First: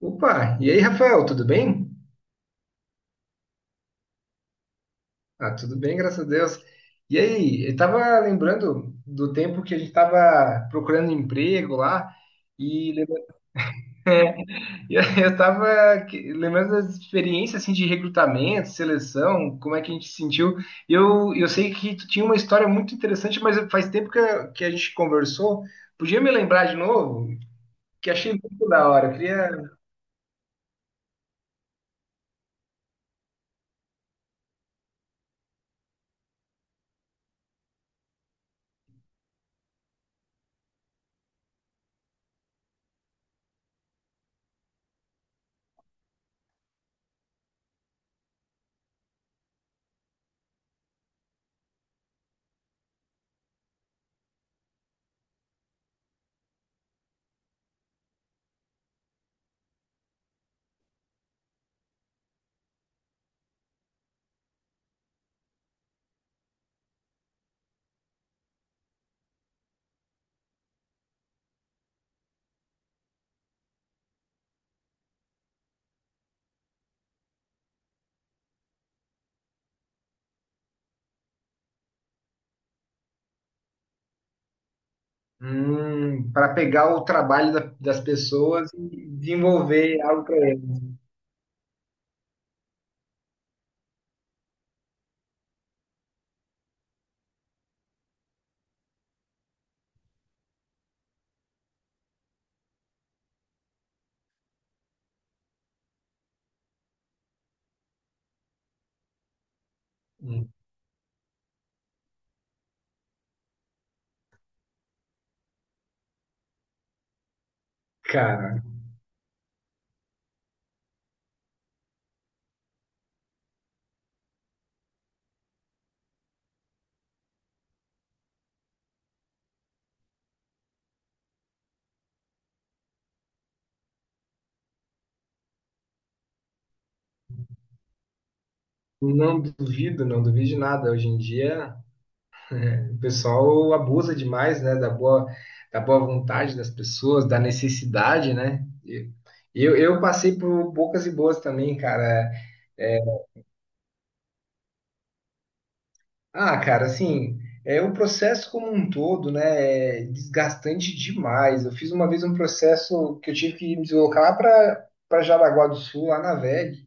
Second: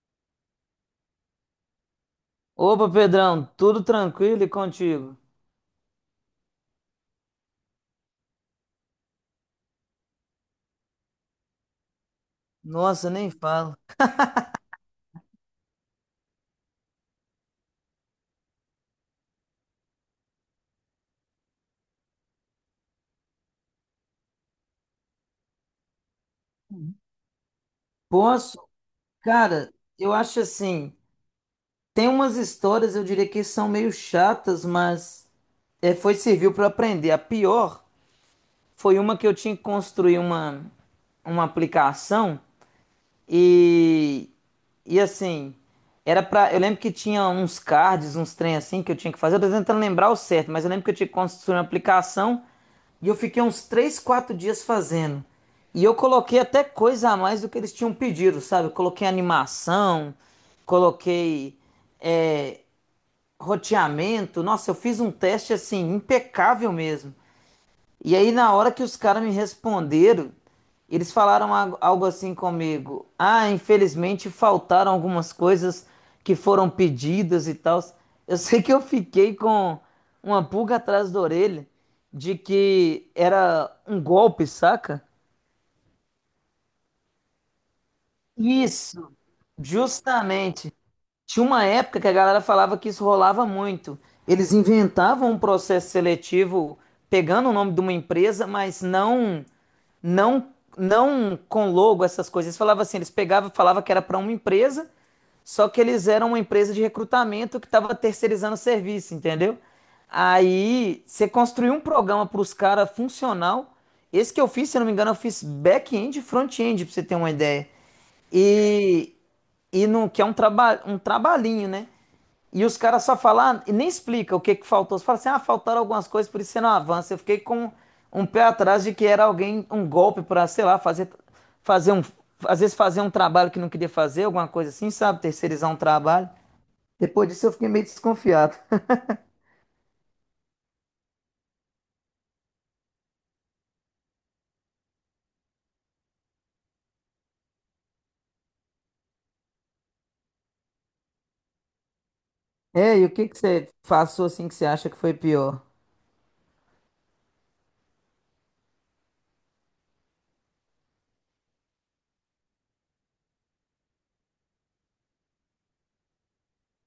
Opa, e aí, Rafael, tudo bem? Opa, Pedrão, tudo tranquilo e contigo? Ah, tudo bem, graças a Deus. E aí, eu tava lembrando do tempo que a gente tava procurando emprego lá e Nossa, nem falo. e aí eu tava lembrando das experiências assim de recrutamento, seleção, como é que a gente se sentiu. Eu sei que tu tinha uma história muito interessante, mas faz tempo que a gente conversou. Podia me lembrar de novo? Que achei Posso? muito da hora. Eu queria Cara, eu acho assim, tem umas histórias, eu diria que são meio chatas, mas foi serviu para aprender. A pior foi uma que eu tinha que construir uma aplicação e e assim, era para. Eu lembro que tinha uns cards, uns trem assim que eu tinha que fazer. Eu tô tentando lembrar o certo, mas eu lembro que eu tinha que construir uma aplicação. E eu fiquei uns 3 4 dias fazendo. E eu coloquei até coisa a mais do que eles tinham pedido, sabe? Eu coloquei animação, coloquei é, roteamento. Nossa, eu fiz um teste assim, impecável mesmo. E aí, na hora que os caras me responderam, eles falaram algo assim comigo. Ah, infelizmente faltaram algumas coisas que foram pedidas e tal. Eu sei que eu fiquei com uma pulga atrás da orelha de que era um golpe, saca? para pegar o trabalho das pessoas e Isso, desenvolver algo para. justamente. Tinha uma época que a galera falava que isso rolava muito. Eles inventavam um processo seletivo pegando o nome de uma empresa, mas não não com logo essas coisas. Eles falavam assim, eles pegavam, falava que era para uma empresa, só que eles eram uma empresa de recrutamento que estava terceirizando o serviço, entendeu? Hum. Aí você construiu um programa para os caras funcional. Esse que eu fiz, se eu não me engano, eu fiz back-end e front-end, para você ter uma ideia. Cara, E, e no, que é um trabalhinho, né? E os caras só falam, "Ah, e nem explica o que que faltou. Você fala assim, ah, faltaram algumas coisas, por isso você não avança." Eu fiquei com um pé atrás de que era alguém, um golpe pra, sei lá, fazer um, às vezes fazer um trabalho que não queria fazer, alguma coisa assim, sabe? Terceirizar um trabalho. Depois disso eu fiquei meio desconfiado. não duvido, não duvido de nada. Hoje em dia, é, o pessoal abusa demais, né, da boa vontade das pessoas, da necessidade, né? E eu passei por bocas e boas também, cara. É, É, e o que que você passou assim que você acha que foi pior? ah, cara, assim, é o processo como um todo, né, é desgastante demais. Eu fiz uma vez um processo que eu tive que me deslocar para Jaraguá do Sul, lá na VEG.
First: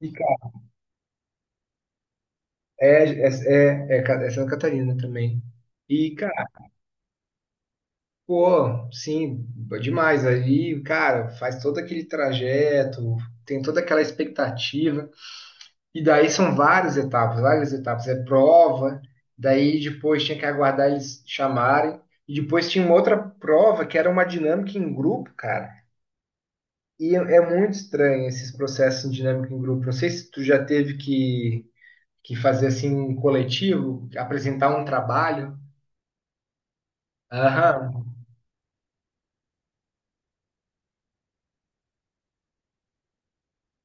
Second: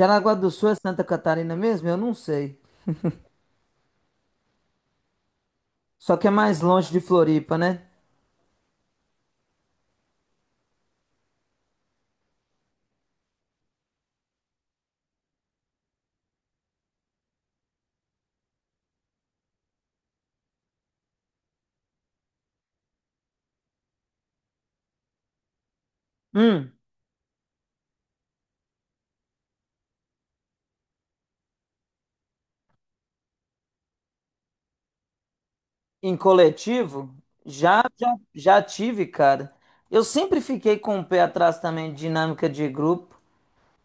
E, do cara, Sul é Santa Catarina mesmo? Eu não sei. é, é, é é Santa Catarina também. E, Só que é mais longe de Floripa, né? pô, sim, demais. Aí, cara, faz todo aquele trajeto, tem toda aquela expectativa. E daí são várias etapas, várias etapas. É prova, daí depois tinha que aguardar eles chamarem. E depois tinha uma outra prova que era uma dinâmica em grupo, cara. Hum. E é muito estranho esses processos de dinâmica em grupo. Não sei se tu já teve que fazer assim um coletivo, apresentar um trabalho. Em coletivo, Aham. Já tive, cara. Eu sempre fiquei com o pé atrás também de dinâmica de grupo,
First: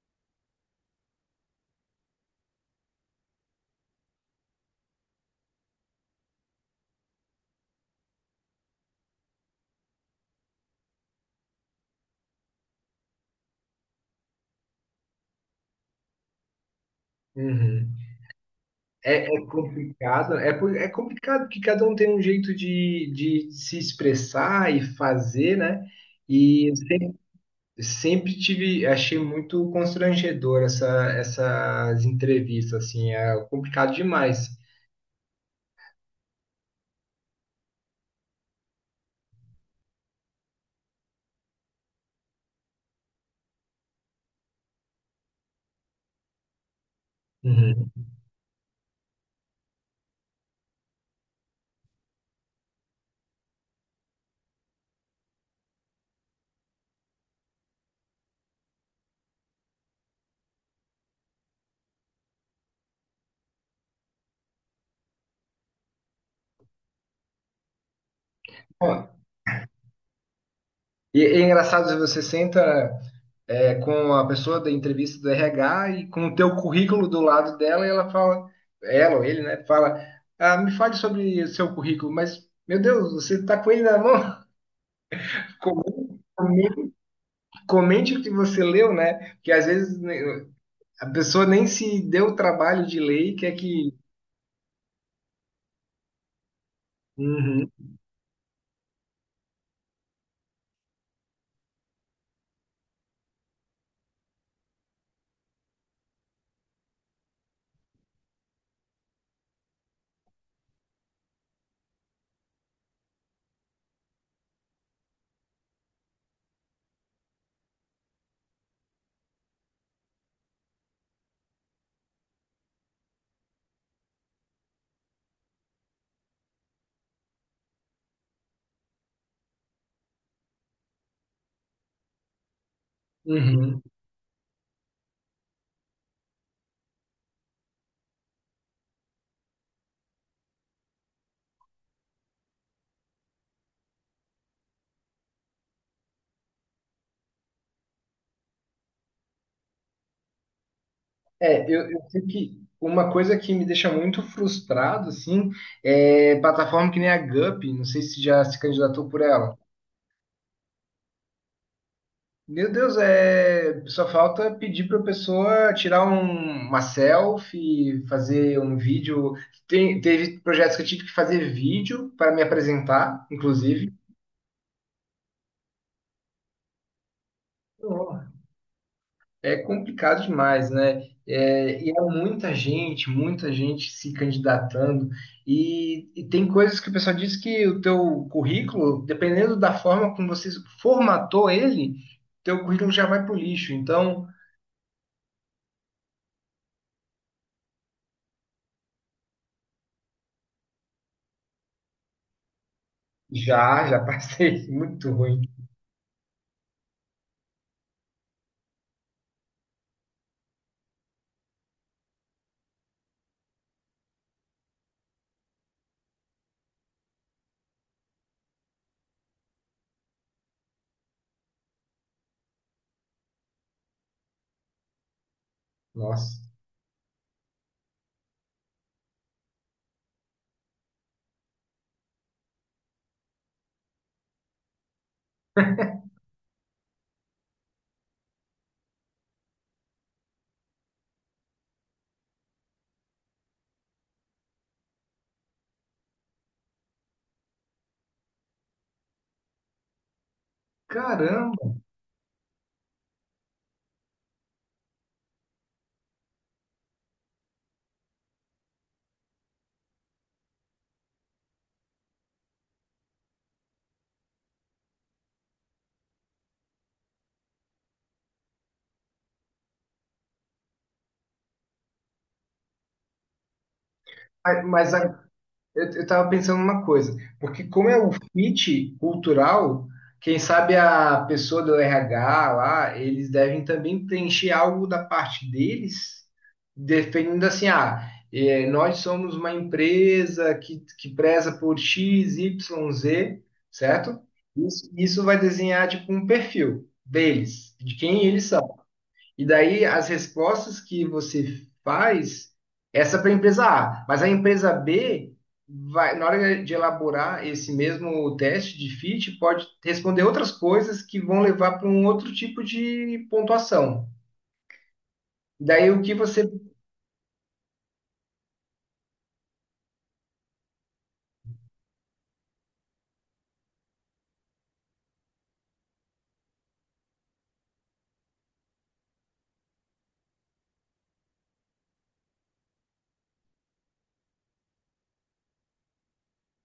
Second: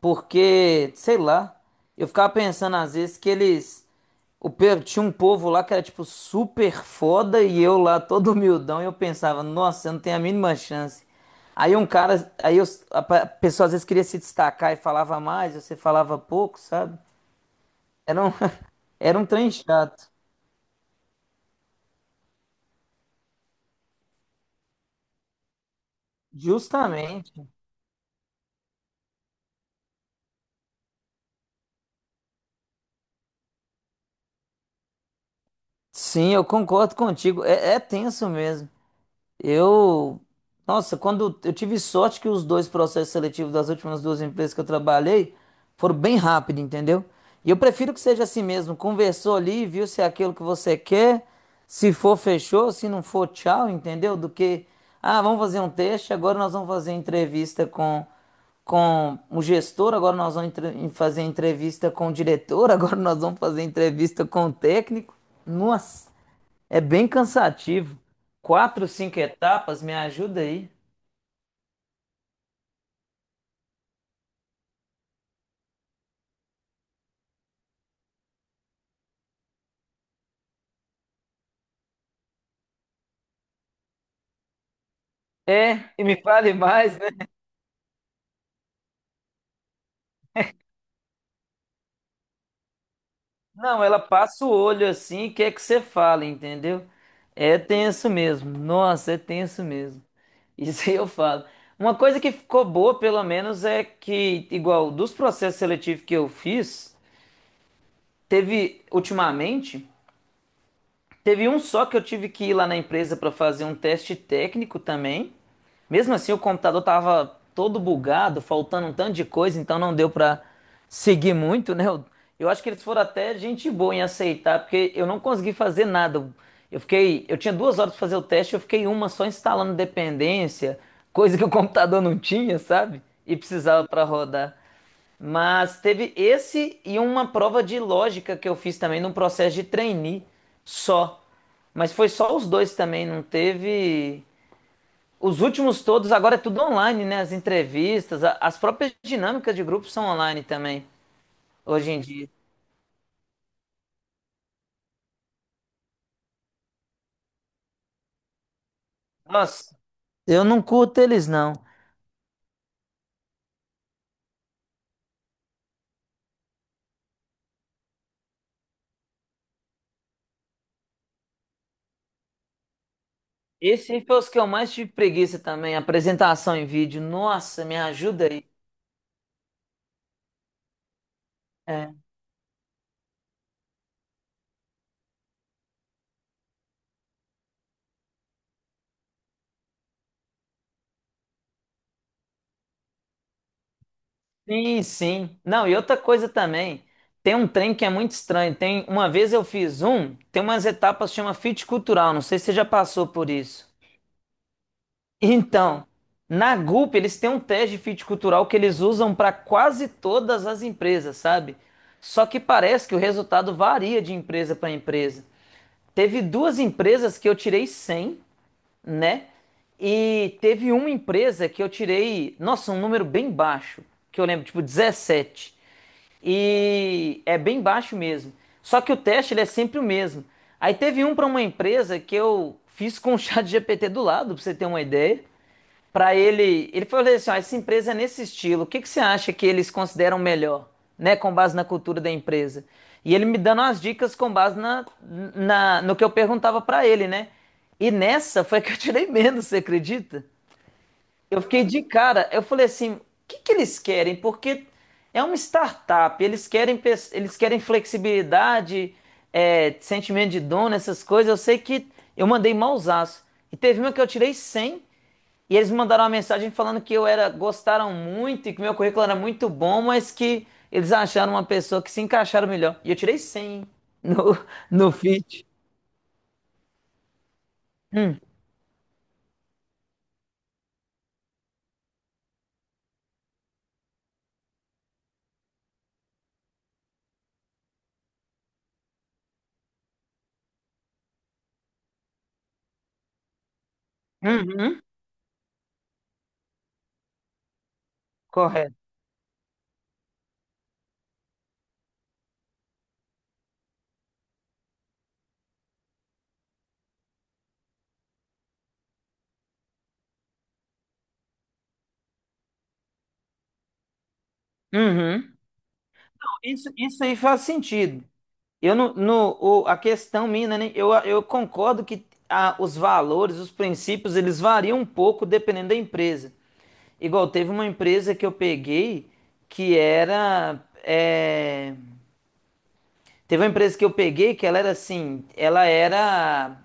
porque, sei lá, eu ficava pensando às vezes que eles. O, tinha um povo lá que era, tipo, super foda e eu lá todo humildão e eu pensava, nossa, eu não tenho a mínima chance. Aí um cara. A pessoa às vezes queria se destacar e falava mais, você falava pouco, sabe? Uhum. Era um, era É, um é trem chato. complicado, é complicado porque cada um tem um jeito de se expressar e fazer, né? E eu sempre, Justamente. sempre tive, achei muito constrangedor essas entrevistas, assim, é complicado demais. Sim, eu concordo contigo. É, é tenso mesmo. Eu, nossa, quando eu tive sorte que os dois processos seletivos das últimas duas empresas que eu trabalhei foram bem rápido, entendeu? E eu Uhum. prefiro que seja assim mesmo. Conversou ali, viu se é aquilo que você quer, se for, fechou, se não for, tchau, entendeu? Do que, ah, vamos fazer um teste, agora nós vamos fazer entrevista com o gestor, agora nós vamos fazer entrevista com o diretor, agora nós vamos fazer entrevista com o técnico. Nossa. É bem cansativo. Quatro, Ó, cinco etapas, me ajuda aí. e é engraçado, você senta é, com a pessoa da entrevista do RH e com o teu currículo do lado dela e ela fala, ela ou ele, né, fala, ah, me fale sobre o seu currículo, mas, meu Deus, você tá com ele na mão? É, e me fale Comente, mais, né? comente o que você leu, né? Porque às vezes né, a pessoa nem se deu o trabalho de ler e quer Não, que. ela passa o olho assim e quer que você fale, entendeu? É Uhum, tenso mesmo. Nossa, é tenso mesmo. Isso aí eu falo. Uma coisa que ficou boa, pelo menos, é que, igual dos processos seletivos que eu fiz, teve ultimamente. Teve um só que eu tive que ir lá na empresa para fazer um teste técnico também. Mesmo assim, o computador tava todo bugado, faltando um tanto de coisa, então não deu para seguir muito, né? Eu acho que eles foram até gente boa em aceitar, porque eu não consegui fazer nada. Eu fiquei, eu tinha duas horas para fazer o teste, eu fiquei uma só instalando dependência, coisa que o computador não tinha, sabe? E uhum. precisava para rodar. Mas teve esse e uma prova de lógica que eu fiz também no processo de trainee só. Mas foi só os dois também, não teve. Os últimos todos, agora é tudo online, né? As entrevistas, as próprias dinâmicas de grupo são online também, É, eu, hoje em eu sei dia. que uma coisa que me deixa muito frustrado, assim, é plataforma que nem a Gup, não sei se já se candidatou por ela. Nossa, eu não curto eles, não. Meu Deus, é... só falta pedir para a pessoa tirar uma selfie, fazer um vídeo. Teve projetos que eu tive que fazer vídeo para me apresentar, Esse inclusive. aí foi os que eu mais tive preguiça também, apresentação em vídeo. Nossa, me ajuda aí. É complicado demais, né? É, e há É. Muita gente se candidatando. E tem coisas que o pessoal diz que o teu currículo, dependendo da forma como você formatou ele, teu currículo já vai pro lixo. Então, sim. Não, e outra coisa também, tem um trem que é muito estranho. Tem, uma vez eu fiz um, tem umas etapas que chama fit cultural, não sei se você já passou por isso. já, já passei. Muito ruim. Então, na Gulp eles têm um teste de fit cultural que eles usam para quase todas as empresas, sabe? Só que parece que o resultado varia de empresa para empresa. Teve duas empresas que eu tirei 100, né? E teve uma empresa que eu tirei, nossa, um número bem baixo, que eu lembro, tipo 17. Nossa. E é bem baixo mesmo. Só que o teste ele é sempre o mesmo. Aí teve um para uma empresa que eu fiz com o chat GPT do lado, para você ter uma ideia. Pra ele, ele falou assim, ó, essa empresa é nesse estilo, o que que você acha que eles consideram melhor, né, com base na cultura da empresa? E ele me dando as dicas com base no que eu perguntava pra ele, né? E nessa foi que eu tirei menos, você acredita? Eu fiquei Caramba! de cara, eu falei assim, o que que eles querem? Porque é uma startup, eles querem, eles querem flexibilidade, é, sentimento de dono, essas coisas. Eu sei que eu mandei mausaço. E teve uma que eu tirei 100 e eles me mandaram uma mensagem falando que eu era, gostaram muito e que meu currículo era muito bom, mas que eles acharam uma pessoa que se encaixaram melhor. E eu tirei 100 no, no Mas fit. eu tava pensando uma coisa, porque como é o Hum, fit cultural, quem sabe a pessoa do RH lá, eles devem também preencher algo da parte deles, definindo assim, ah, eh, nós somos uma empresa que preza por X, Y, Z, certo? uhum, Isso vai desenhar tipo um perfil deles, de quem eles correto. e daí as respostas que você faz, essa é para a empresa A, mas a empresa B vai, na hora de elaborar esse mesmo teste de fit, pode responder outras coisas que vão levar para um outro tipo de pontuação. Uhum. Daí o que você. Isso aí faz sentido. Eu não, no, o- a questão minha, eu concordo que os valores, os princípios, eles variam um pouco dependendo da empresa. Igual teve uma empresa que eu peguei que era, é, teve uma empresa que eu peguei que ela era assim, ela era,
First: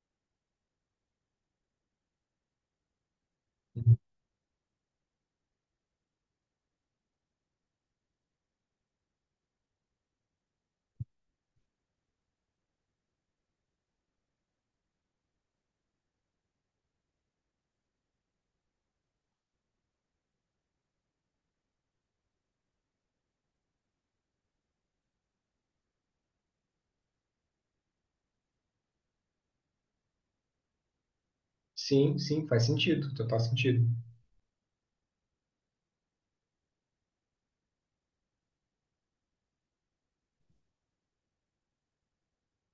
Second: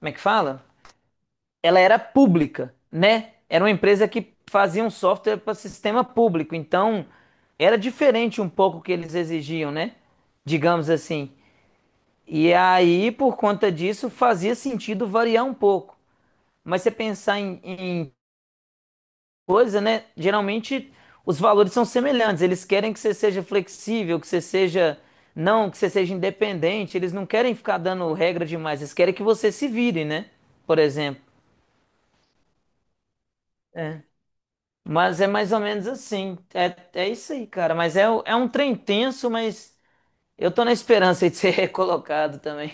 como é que fala? Ela era pública, né? Era uma empresa que fazia um software para sistema público, então era diferente um pouco o que eles exigiam, né? Digamos assim. E aí, por conta disso, fazia sentido variar um pouco. Mas você pensar em coisa, né? Geralmente os valores são semelhantes. Eles querem que você seja flexível, que você seja não, que você seja independente. Eles não querem ficar dando regra demais. Eles querem que você se vire, né? Por exemplo. Sim, sim, faz sentido, total sentido. É. Mas é mais ou menos assim. É, é isso aí, cara. Mas é, é um trem tenso, mas eu tô na esperança aí de ser recolocado também.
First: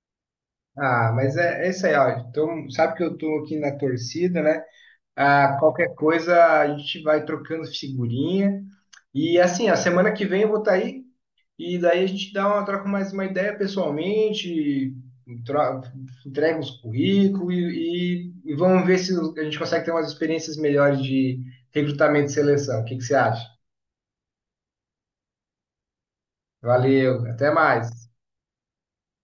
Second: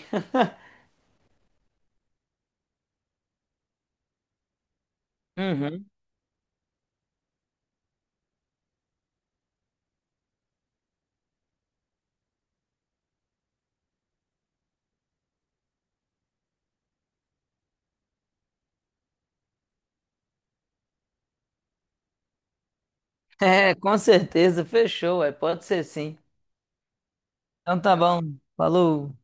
Ah, mas é, é isso aí, ó. Então, sabe que eu tô aqui na torcida, né? Ah, Uhum. qualquer coisa a gente vai trocando figurinha. E assim, a semana que vem eu vou estar aí e daí a gente dá uma, troca mais uma ideia pessoalmente, tro- entrega uns currículos e vamos ver se a gente consegue ter umas experiências melhores de recrutamento e seleção. O que que você acha? É, com certeza. Fechou, é. Pode ser sim. Valeu, até Então tá mais. bom. Falou.